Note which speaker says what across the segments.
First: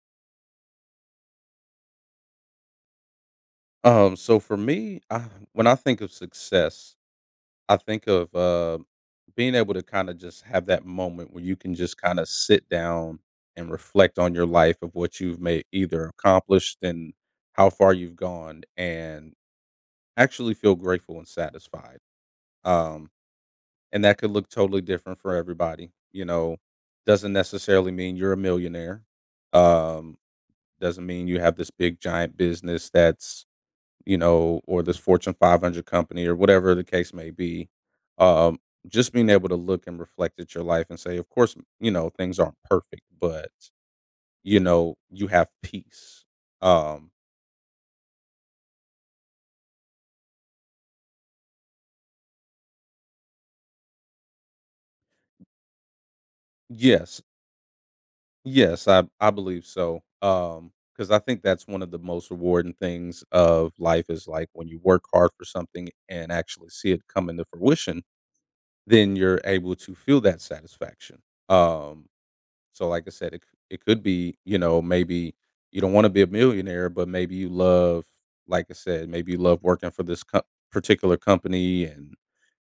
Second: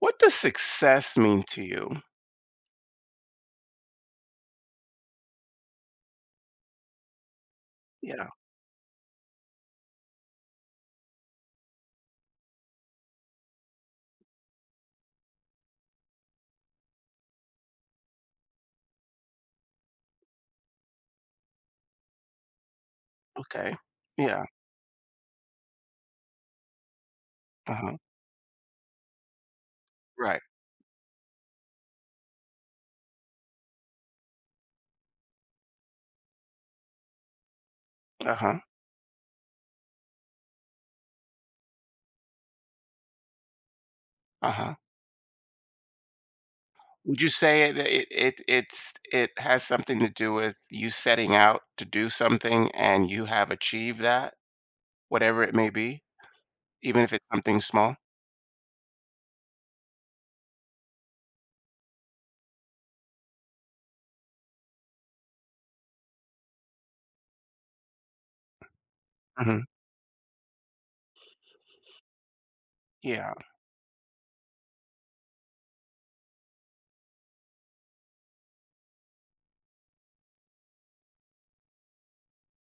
Speaker 1: What does success mean to you?
Speaker 2: So for me, when I think of success, I think
Speaker 1: Yeah,
Speaker 2: of being able to kind of just have that moment where you can just kind of sit down and reflect on your life of what you've made either accomplished and how far you've gone, and actually feel grateful and satisfied. Um,
Speaker 1: okay.
Speaker 2: and that could
Speaker 1: Yeah,
Speaker 2: look totally different for everybody. Doesn't necessarily
Speaker 1: uh-huh,
Speaker 2: mean you're a millionaire. Um,
Speaker 1: right,
Speaker 2: doesn't mean you have this big giant business that's or this Fortune 500 company or whatever the case may be. Um,
Speaker 1: uh-huh,
Speaker 2: just being able to look and reflect at your life and say, of course, you know, things aren't perfect, but you
Speaker 1: uh-huh.
Speaker 2: know, you have peace. Um,
Speaker 1: Would you say it has something to do with you setting out to do something and you have achieved that, whatever it may be, even if
Speaker 2: yes,
Speaker 1: it's something small?
Speaker 2: yes, I believe so. Because I think that's one of the most rewarding things of life is like when you work hard for something and actually see it come into fruition, then you're
Speaker 1: Mhm.
Speaker 2: able to feel that satisfaction. Um, So, like I
Speaker 1: Yeah,
Speaker 2: said, it could be, you know, maybe you don't wanna be a millionaire, but maybe you love like I said, maybe you love working for this co particular company, and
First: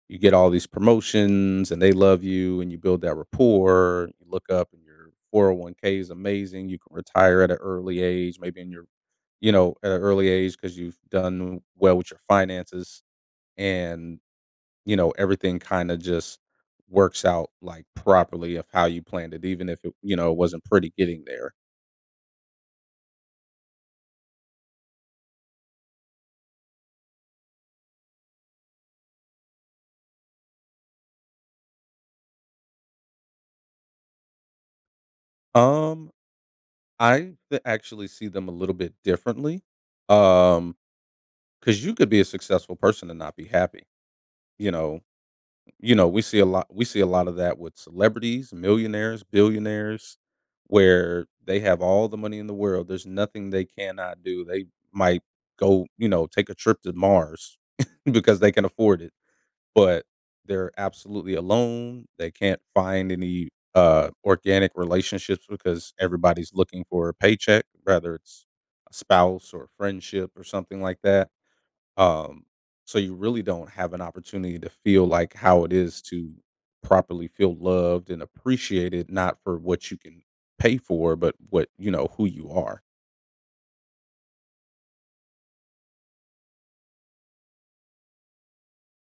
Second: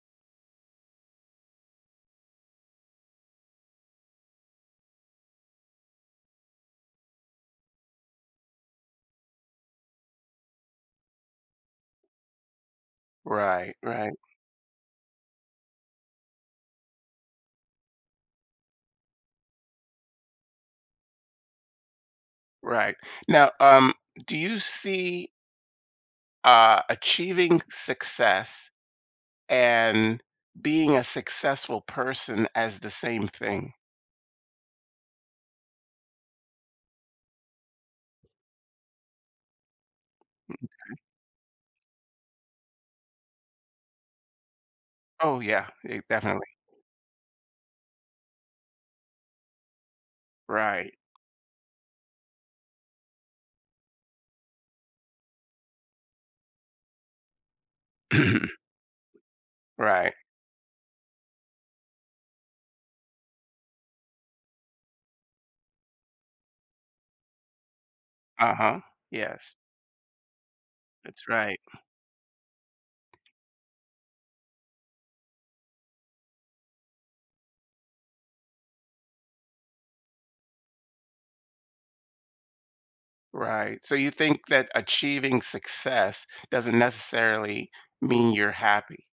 Speaker 2: you get all these promotions, and they love you, and you build that rapport. You look up, and your 401(k) is amazing. You can retire at an early age, maybe in your you know, at an early age because 'cause you've done well with your finances,
Speaker 1: right, right,
Speaker 2: and you know, everything kinda just works out, like, properly of how you planned it, even if it, you know, it wasn't pretty getting there.
Speaker 1: right. Now, do you see, achieving success and being a successful person as the same thing?
Speaker 2: Um, I th Actually see them a little bit differently, um, because you could be a successful person and not be happy, you know?
Speaker 1: Oh, yeah,
Speaker 2: You know, we
Speaker 1: definitely.
Speaker 2: see a lot of that with celebrities, millionaires, billionaires,
Speaker 1: Right.
Speaker 2: where they have all the money in the world, there's nothing they cannot do, they might go, you know, take a trip to Mars because they can afford it, but
Speaker 1: Right.
Speaker 2: they're absolutely alone. They can't find any organic relationships because everybody's looking for a paycheck, whether it's
Speaker 1: Uh-huh.
Speaker 2: a spouse
Speaker 1: Yes.
Speaker 2: or friendship or something like
Speaker 1: That's
Speaker 2: that.
Speaker 1: right.
Speaker 2: Um, so you really don't have an opportunity to feel like how it is to properly feel loved and appreciated, not for what you can pay for, but what you know who you are.
Speaker 1: Right. So you think that achieving success doesn't necessarily mean you're happy.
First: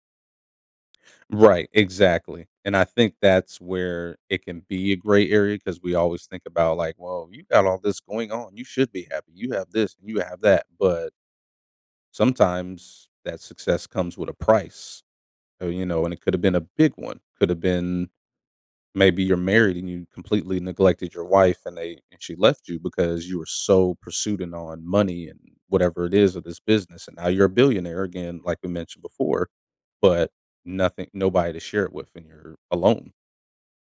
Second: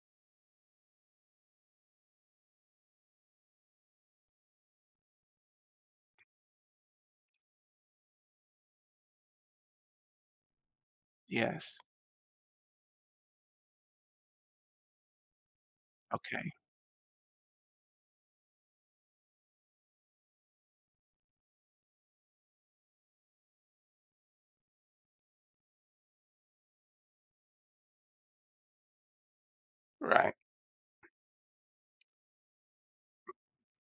Speaker 2: Right, exactly, and I think that's where it can be a gray area because we always think about, like, "Well, you got all this going on, you should be happy, you have this, and you have that," but
Speaker 1: Yes.
Speaker 2: sometimes that success comes with a price, you know, and it could have
Speaker 1: Okay.
Speaker 2: been a big one, could have been maybe you're married and you completely neglected your wife and they and she left you because you were so pursuing on money and whatever it is of this business, and now you're a billionaire again, like we mentioned before, but
Speaker 1: Right.
Speaker 2: nothing nobody to share it with and you're alone.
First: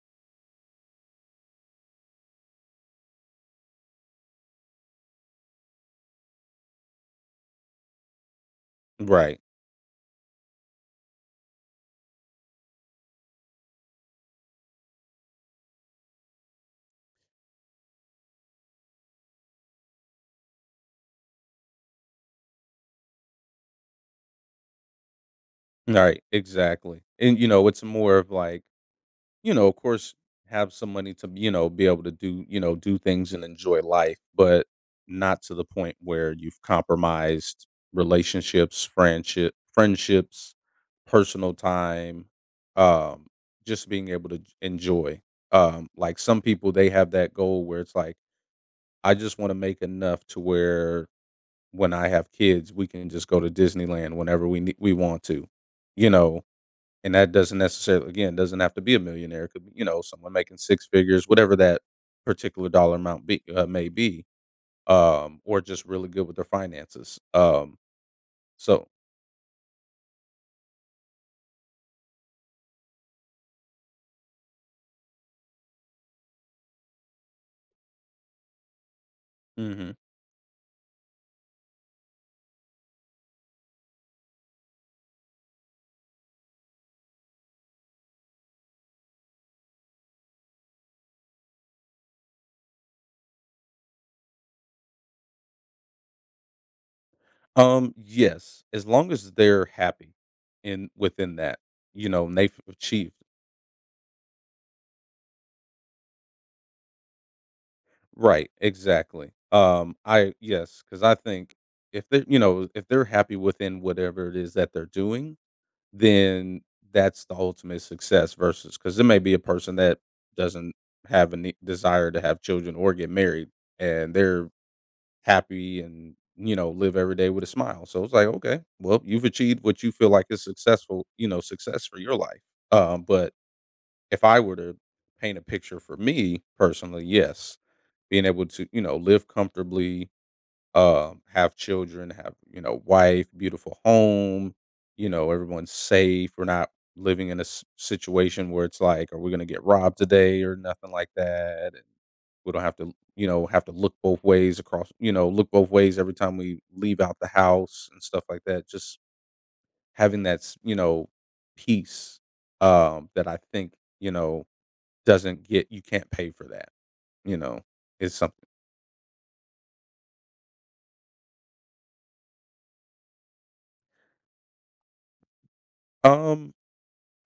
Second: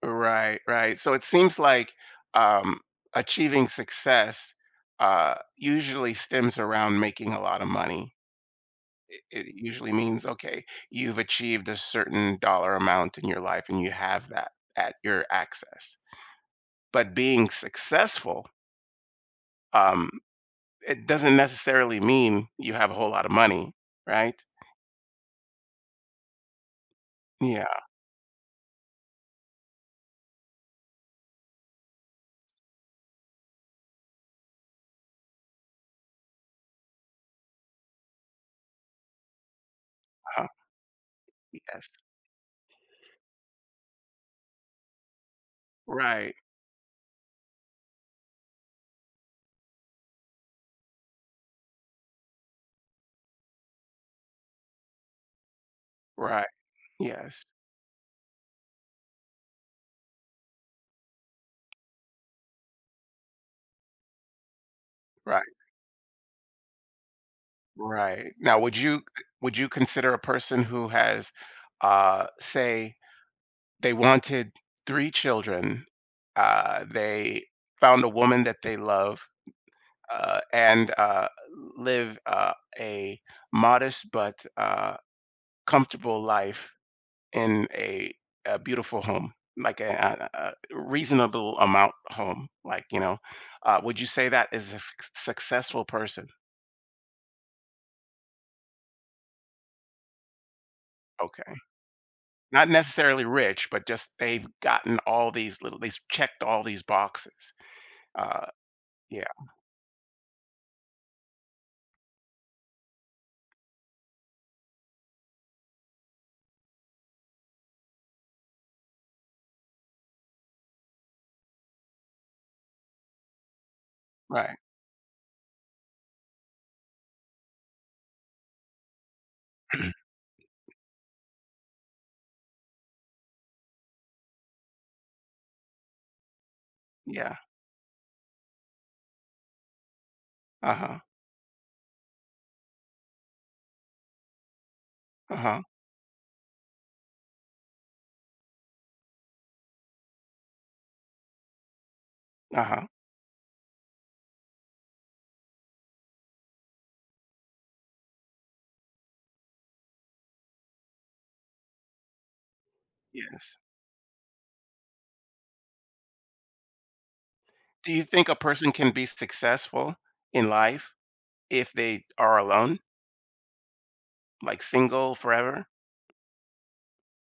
Speaker 1: Right. Right. So it seems like um, achieving success usually stems around making a lot of money. It,
Speaker 2: Right.
Speaker 1: it usually means, okay, you've achieved a certain dollar amount in your life and you have that at your access. But being successful, Um, it doesn't necessarily mean you have a whole lot of money, right?
Speaker 2: Right. Exactly. And you know,
Speaker 1: Yeah,
Speaker 2: it's more of like, you know, of course have some money to, you know, be able to do, you know, do things and enjoy life, but not to the point where you've compromised relationships,
Speaker 1: uh-huh,
Speaker 2: friendships, personal
Speaker 1: yes.
Speaker 2: time, um, just being able to enjoy. Like
Speaker 1: Right,
Speaker 2: some people they have that goal where it's like, I just want to make enough to where when I have kids, we can just go to Disneyland whenever we nee we want to, you know,
Speaker 1: right,
Speaker 2: and that
Speaker 1: yes,
Speaker 2: doesn't necessarily again, doesn't have to be a millionaire, it could be, you know, someone making 6 figures, whatever that particular dollar amount be may be,
Speaker 1: right,
Speaker 2: or just really good with their finances,
Speaker 1: right. Now,
Speaker 2: so
Speaker 1: would you consider a person who has, say, they wanted 3 children, they found a woman that they love,
Speaker 2: mhm.
Speaker 1: uh, and, uh, live, a modest but, comfortable life in a beautiful home, like a reasonable amount home, like, you know, would you say that is a successful person?
Speaker 2: Yes, as long as they're happy in within
Speaker 1: Okay.
Speaker 2: that, you know, and they've
Speaker 1: Not
Speaker 2: achieved
Speaker 1: necessarily rich, but just they've gotten all these little they've checked all these boxes. Uh,
Speaker 2: right,
Speaker 1: yeah,
Speaker 2: exactly. I Yes, because I think if they, you know, if they're happy within whatever it is that they're doing, then that's the ultimate success. Versus, because there may be a person that doesn't have a desire to have children or get married, and they're
Speaker 1: right.
Speaker 2: happy and you know live every day with a smile. So it's like, okay, well, you've achieved what you feel like is successful, you know, success for your life. But if I were to paint a picture for me personally,
Speaker 1: Yeah.
Speaker 2: yes being able to, you know, live comfortably,
Speaker 1: Uh-huh.
Speaker 2: have children, have, you know, wife, beautiful home, you know,
Speaker 1: Uh-huh.
Speaker 2: everyone's safe. We're not living in a situation where it's like, are we going to get robbed today or nothing like that? And we don't have
Speaker 1: Uh-huh.
Speaker 2: to, you know, have to look both ways across, you know, look both ways every time we leave out the house and stuff like that. Just having that, you know, peace that I
Speaker 1: Yes.
Speaker 2: think, you know, doesn't get, you can't pay for that, you know,
Speaker 1: Do you
Speaker 2: is
Speaker 1: think a
Speaker 2: something.
Speaker 1: person can be successful in life if they are alone, like single forever?
Speaker 2: Um,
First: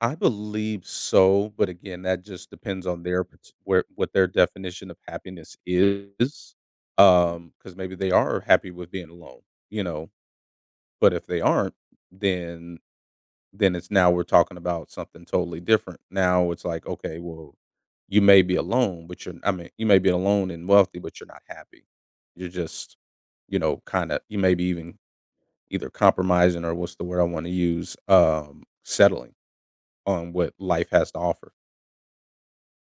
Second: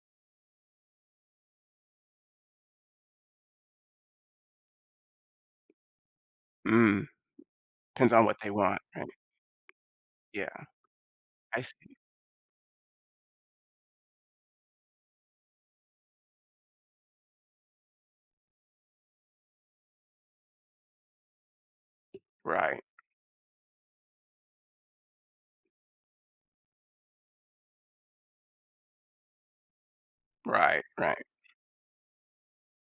Speaker 2: I believe so, but again, that just depends on their parti where what their definition of happiness is.
Speaker 1: Mm,
Speaker 2: Because maybe they
Speaker 1: depends on what
Speaker 2: are
Speaker 1: they
Speaker 2: happy
Speaker 1: want,
Speaker 2: with
Speaker 1: right?
Speaker 2: being alone, you know?
Speaker 1: Yeah,
Speaker 2: But if they
Speaker 1: I
Speaker 2: aren't,
Speaker 1: see.
Speaker 2: then then it's now we're talking about something totally different. Now it's like, okay, well, you may be alone, but you may be alone and wealthy, but you're not happy. You're
Speaker 1: Right.
Speaker 2: just, you know, kinda you may be even either compromising or what's the word I wanna use, settling on what
Speaker 1: Right,
Speaker 2: life has to
Speaker 1: right.
Speaker 2: offer.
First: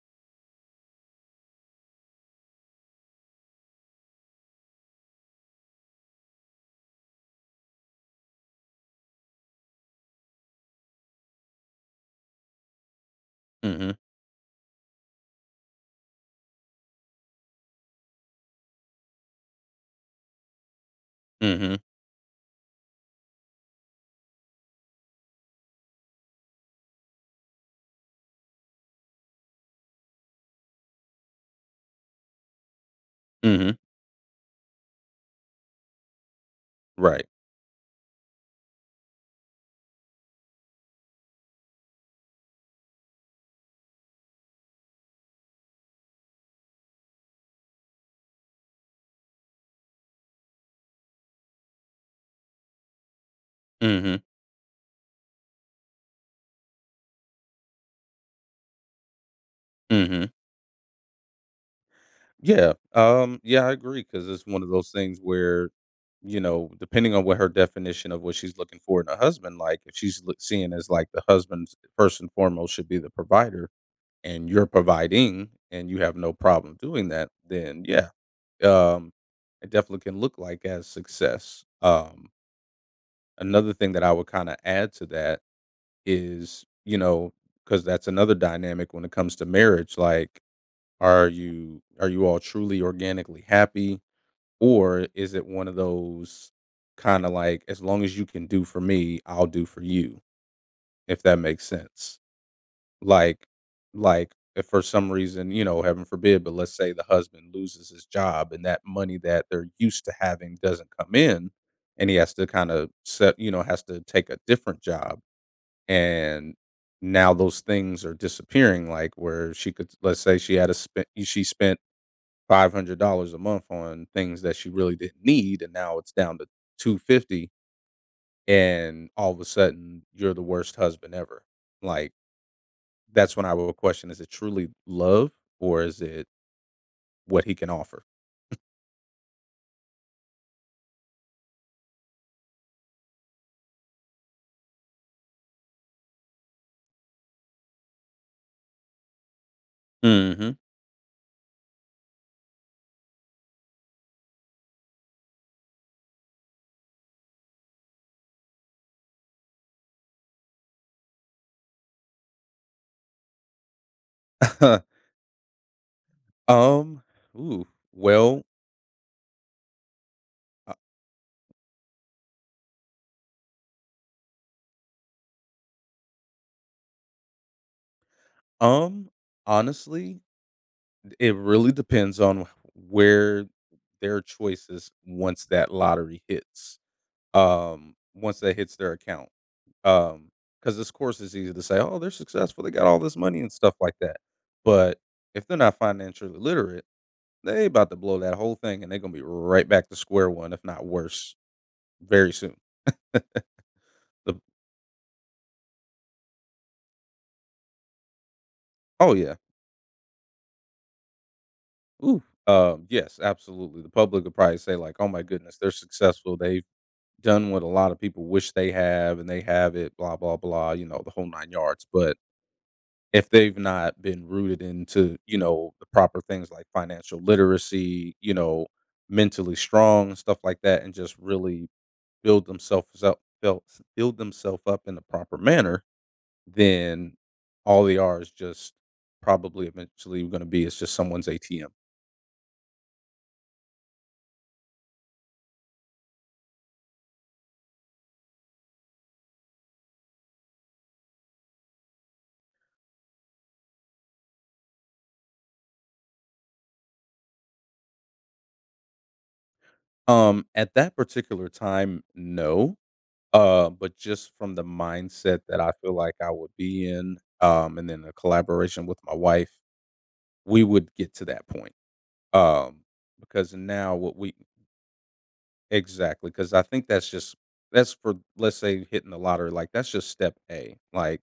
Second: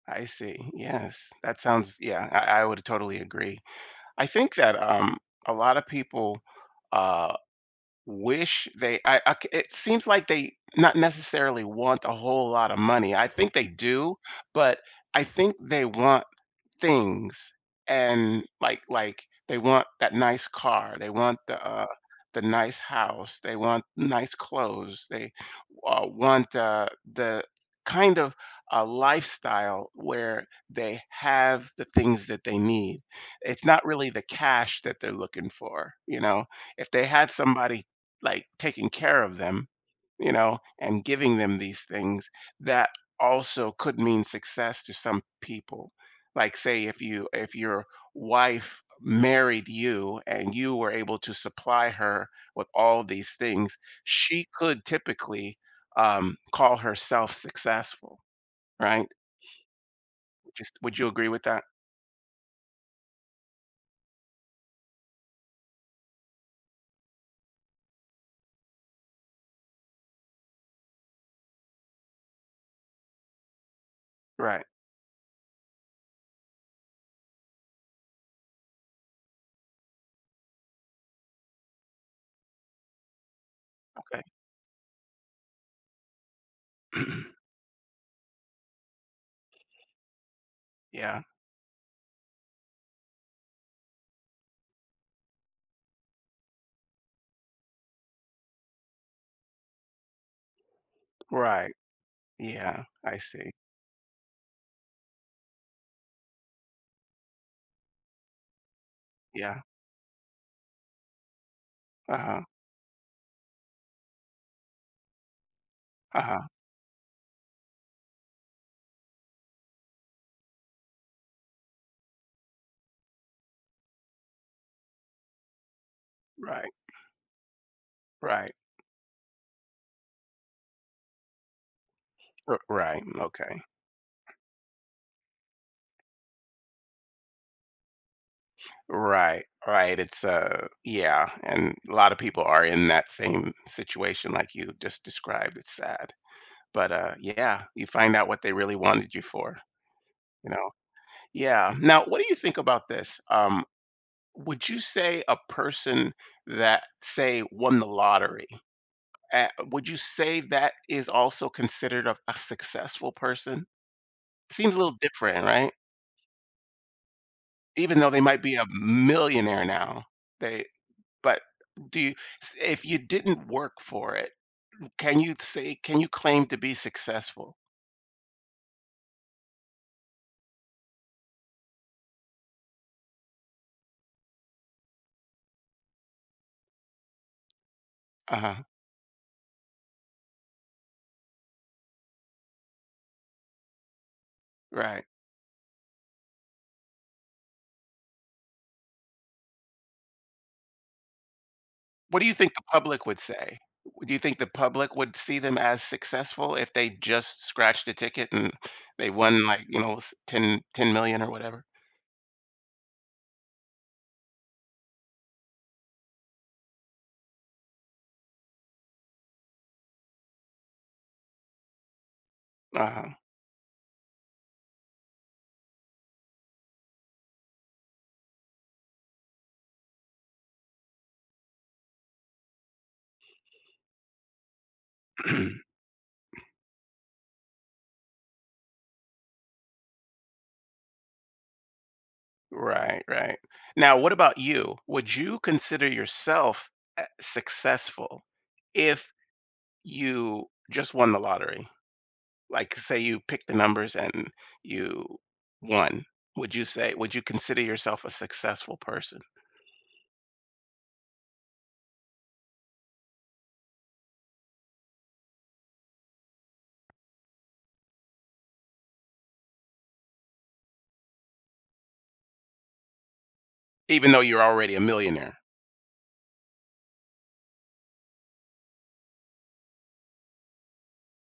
Speaker 1: I see. Yes. That sounds yeah, I would totally agree. I think that, a lot of people, uh wish they it seems like they not necessarily want a whole lot of money. I think they
Speaker 2: Mhm.
Speaker 1: do, but I think they want things and like they want that nice car, they want the
Speaker 2: Mhm.
Speaker 1: uh the nice house, they want nice clothes, they want the kind of a lifestyle where they have the things that they need. It's
Speaker 2: Mhm.
Speaker 1: not really the cash that they're looking for, you know, if they
Speaker 2: Right.
Speaker 1: had somebody like taking care of them, you know, and giving them these things that also could mean success to some people. Like say if your wife married you and you were able to supply her with all these things,
Speaker 2: Mhm.
Speaker 1: she could typically call herself successful, right?
Speaker 2: Mhm.
Speaker 1: Just would you agree with that?
Speaker 2: Yeah. Yeah, I agree because it's one of those things where, you know, depending on what her definition of what she's looking for in a husband, like, if she's loo seeing as, like, the husband's first and foremost should be the provider and
Speaker 1: Right.
Speaker 2: you're providing and you have no problem doing that, then yeah, um, it definitely can look like as success. Another thing that I
Speaker 1: Okay.
Speaker 2: would kinda add to that is, you know because that's another dynamic when it comes to marriage, like
Speaker 1: Yeah.
Speaker 2: Are you all truly organically happy, or is it one of those kind of like, as long as you can do for me, I'll do for you, if that makes
Speaker 1: Right.
Speaker 2: sense?
Speaker 1: Yeah. I
Speaker 2: Like,
Speaker 1: see.
Speaker 2: like if for some reason, you know, heaven forbid, but let's say the husband loses his job and that money that
Speaker 1: Yeah.
Speaker 2: they're used to having doesn't come in, and he
Speaker 1: Uh
Speaker 2: has
Speaker 1: huh.
Speaker 2: to kind of set, you know, has to take a different job.
Speaker 1: Uh huh.
Speaker 2: And now those things are disappearing like where she could let's say she spent $500 a month on things that she really didn't need, and now it's down to
Speaker 1: Right.
Speaker 2: 250
Speaker 1: Right.
Speaker 2: and all of a sudden you're the worst husband ever. Like,
Speaker 1: R right,
Speaker 2: that's when I
Speaker 1: okay.
Speaker 2: will question, is it truly love or is it what he can offer?
Speaker 1: Right, right, it's, yeah, and a lot of people are in that same situation like you just described, it's sad. But, yeah, you find out what they really wanted you for, you
Speaker 2: Mhm.
Speaker 1: know? Yeah, now what do you think about this? Would you say a person that, say, won the lottery, would you say that is also considered a successful person? Seems a little different, right?
Speaker 2: Um, ooh,
Speaker 1: Even though they might
Speaker 2: well,
Speaker 1: be a millionaire now, they
Speaker 2: uh,
Speaker 1: But do you s if you didn't work for it, can you say, can you claim to be successful?
Speaker 2: um, Honestly, it really depends on where their choices once that lottery hits, once that
Speaker 1: Uh-huh,
Speaker 2: hits their account. Um, because this course is easy to say, "Oh, they're successful, they got all this money and stuff like that." But
Speaker 1: right.
Speaker 2: if they're not financially literate, they about to blow that whole thing and they are gonna be right back to square one, if not worse,
Speaker 1: What do
Speaker 2: very
Speaker 1: you think
Speaker 2: soon.
Speaker 1: the public would say? Do you think
Speaker 2: The
Speaker 1: the public would see them as successful if they just scratched a ticket and they
Speaker 2: oh, yeah.
Speaker 1: won, like, you know, s 10- or whatever?
Speaker 2: Yes, absolutely. The public would probably say like, "Oh my goodness, they're successful. They've done what a lot of people wish they have, and they have it, blah, blah, blah," you know, the whole 9 yards, but
Speaker 1: Uh-huh.
Speaker 2: if they've not been rooted into, you know, the proper things like financial literacy, you know, mentally strong and stuff like that, and just really build themselves up, build, build themselves up in the proper manner, then all they are is just probably eventually going to be is just someone's ATM.
Speaker 1: Right, right. Now, what about you? Would you consider yourself, successful if you just won the lottery? Like say you pick the numbers and you won, would you say, would you consider yourself a successful person
Speaker 2: At that particular time, no. But just from the mindset that I feel like I would be in, and then the collaboration with my wife, we would get to that point. Um, because now
Speaker 1: even
Speaker 2: what
Speaker 1: though
Speaker 2: we
Speaker 1: you're already a millionaire?
Speaker 2: Exactly? Because I think that's just that's for, let's say, hitting the lottery, like, that's just step A, like,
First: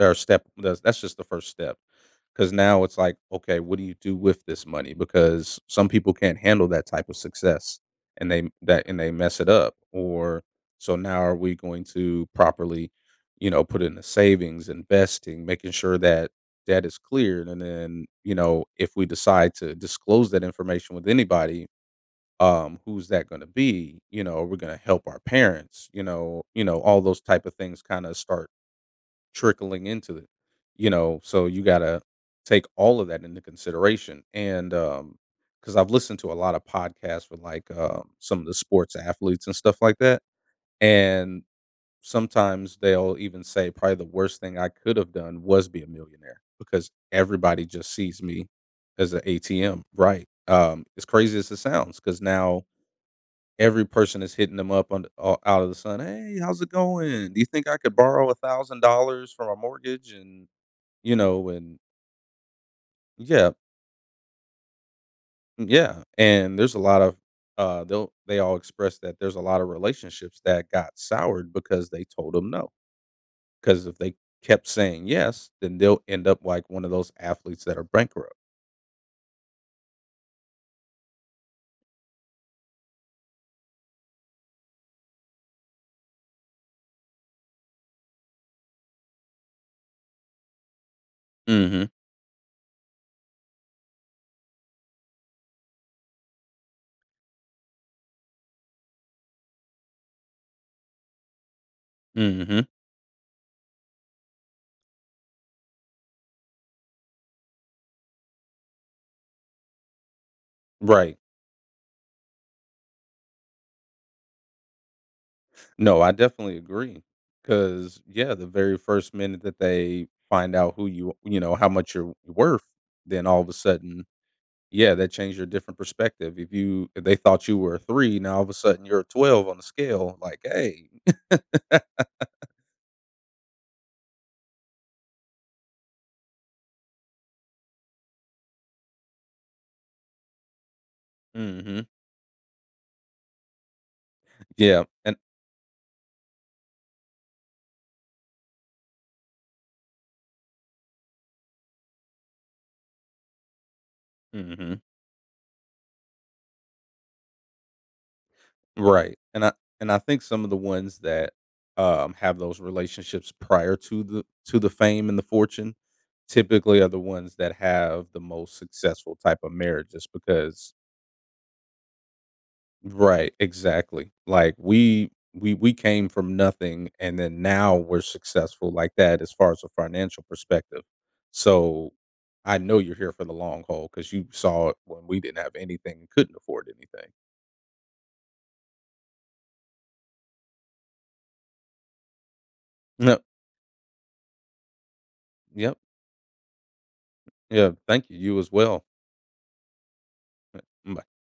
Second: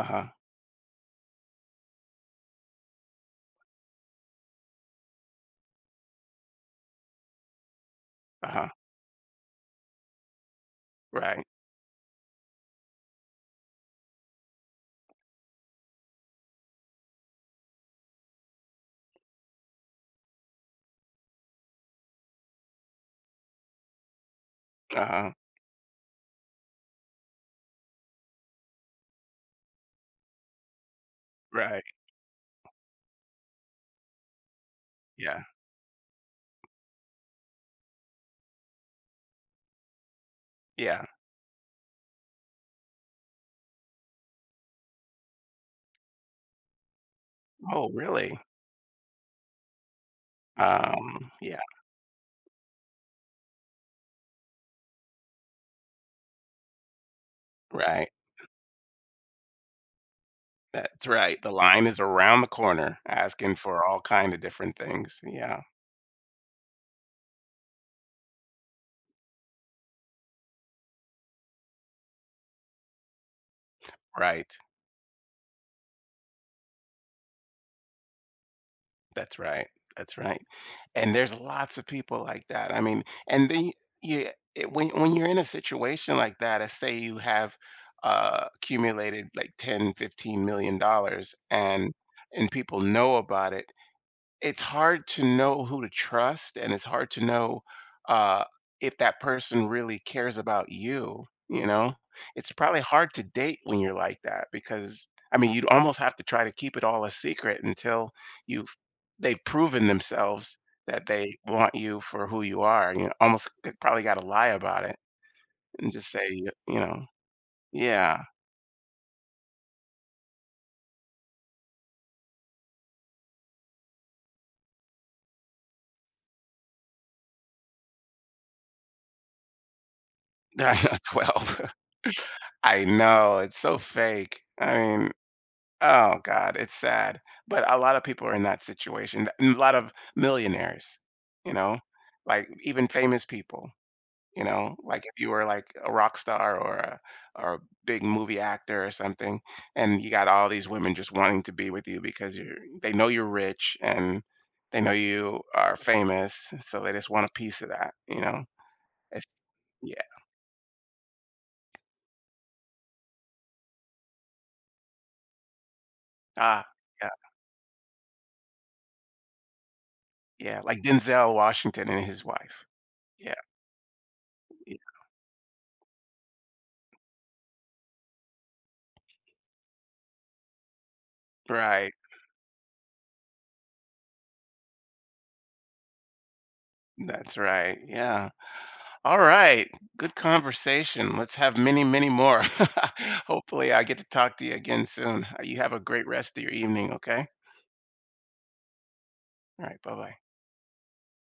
Speaker 2: or step that's just the first step. Because now it's like, okay, what do you do with this money? Because some people can't handle that type of success, and they
Speaker 1: uh-huh,
Speaker 2: that and they mess it up, or so now are
Speaker 1: right,
Speaker 2: we going to properly, you know, put in the savings, investing, making sure that debt is cleared, and then, you know, if we decide to disclose that information with anybody, who's that going to be? You know, we're going to help our
Speaker 1: uh-huh,
Speaker 2: parents, you know, all those type of things kind of start trickling into it, you know, so you got
Speaker 1: right,
Speaker 2: to take all of that into consideration. And,
Speaker 1: yeah,
Speaker 2: cause I've listened to a lot of podcasts with like, some of the sports athletes and stuff like that.
Speaker 1: yeah,
Speaker 2: And sometimes they'll even say probably the worst thing I could have done was be a millionaire because everybody
Speaker 1: oh
Speaker 2: just sees
Speaker 1: really,
Speaker 2: me as an ATM. Right. As
Speaker 1: um,
Speaker 2: crazy as it
Speaker 1: yeah,
Speaker 2: sounds, because now every person is hitting them up on the out of the sun, "Hey, how's it going? Do you think I could
Speaker 1: right,
Speaker 2: borrow $1,000 for my mortgage?"
Speaker 1: that's
Speaker 2: You
Speaker 1: right,
Speaker 2: know,
Speaker 1: the
Speaker 2: and
Speaker 1: line is around the corner
Speaker 2: yeah,
Speaker 1: asking for all kind of different things, yeah,
Speaker 2: yeah, and there's a lot of, they'll they all express that there's a lot of relationships that got soured because they told them no. Because if they
Speaker 1: right.
Speaker 2: kept saying yes, then they'll end up like one of those athletes that are bankrupt.
Speaker 1: That's right, that's right, and there's lots of people like that, I mean, and then you it when you're in a situation like that, let's say you have, accumulated like fifteen million $15
Speaker 2: Mhm,
Speaker 1: and people know about it, it's hard to know who to trust and it's hard to know, uh, if that person really cares about you, you know, it's
Speaker 2: mhm,
Speaker 1: probably hard to date when you're like that because I mean you'd almost have to try to keep it all a secret until you've they've proven themselves that
Speaker 2: right.
Speaker 1: they want you for who you are. You almost probably got to lie about it and
Speaker 2: No,
Speaker 1: just
Speaker 2: I
Speaker 1: say
Speaker 2: definitely
Speaker 1: you
Speaker 2: agree.
Speaker 1: know.
Speaker 2: Cause
Speaker 1: Yeah.
Speaker 2: yeah, the very first minute that they find out who you you know, how much you're worth, then all of a sudden, yeah, that changed your different perspective. If you if they thought you were a three, now all of a sudden you're a 12 on the scale, like, hey.
Speaker 1: I'm 12. I know, it's so fake, I mean, oh God, it's sad, but a lot of people are in that situation. Th- and A lot of millionaires, you know,
Speaker 2: hmm.
Speaker 1: like even famous people, you know,
Speaker 2: Yeah.
Speaker 1: like
Speaker 2: And
Speaker 1: if you were like a rock star or a big movie actor or something, and you got all these women just wanting to be with you because you're they know you're rich and they
Speaker 2: mhm.
Speaker 1: know you are famous, so they just want a piece of that, you know.
Speaker 2: Right.
Speaker 1: It's
Speaker 2: And I
Speaker 1: yeah,
Speaker 2: think some of the ones that have those relationships prior to the fame and the fortune
Speaker 1: ah,
Speaker 2: typically are the
Speaker 1: yeah,
Speaker 2: ones that have the most successful type of marriages
Speaker 1: yeah,
Speaker 2: because
Speaker 1: like Denzel Washington and his wife.
Speaker 2: right,
Speaker 1: Yeah,
Speaker 2: exactly. Like
Speaker 1: yeah,
Speaker 2: we came from nothing and then now we're successful like that as far as a financial perspective. So
Speaker 1: right.
Speaker 2: I know you're here for the long haul because you saw it when we didn't have anything and couldn't afford anything.
Speaker 1: That's right. Yeah. All right. Good conversation. Let's have many, many more.
Speaker 2: Yep.
Speaker 1: Hopefully, I get to talk to you again soon. You have
Speaker 2: Yep.
Speaker 1: a great rest of your evening. Okay.
Speaker 2: Yeah. Thank you. You as well.
Speaker 1: All right. Bye bye.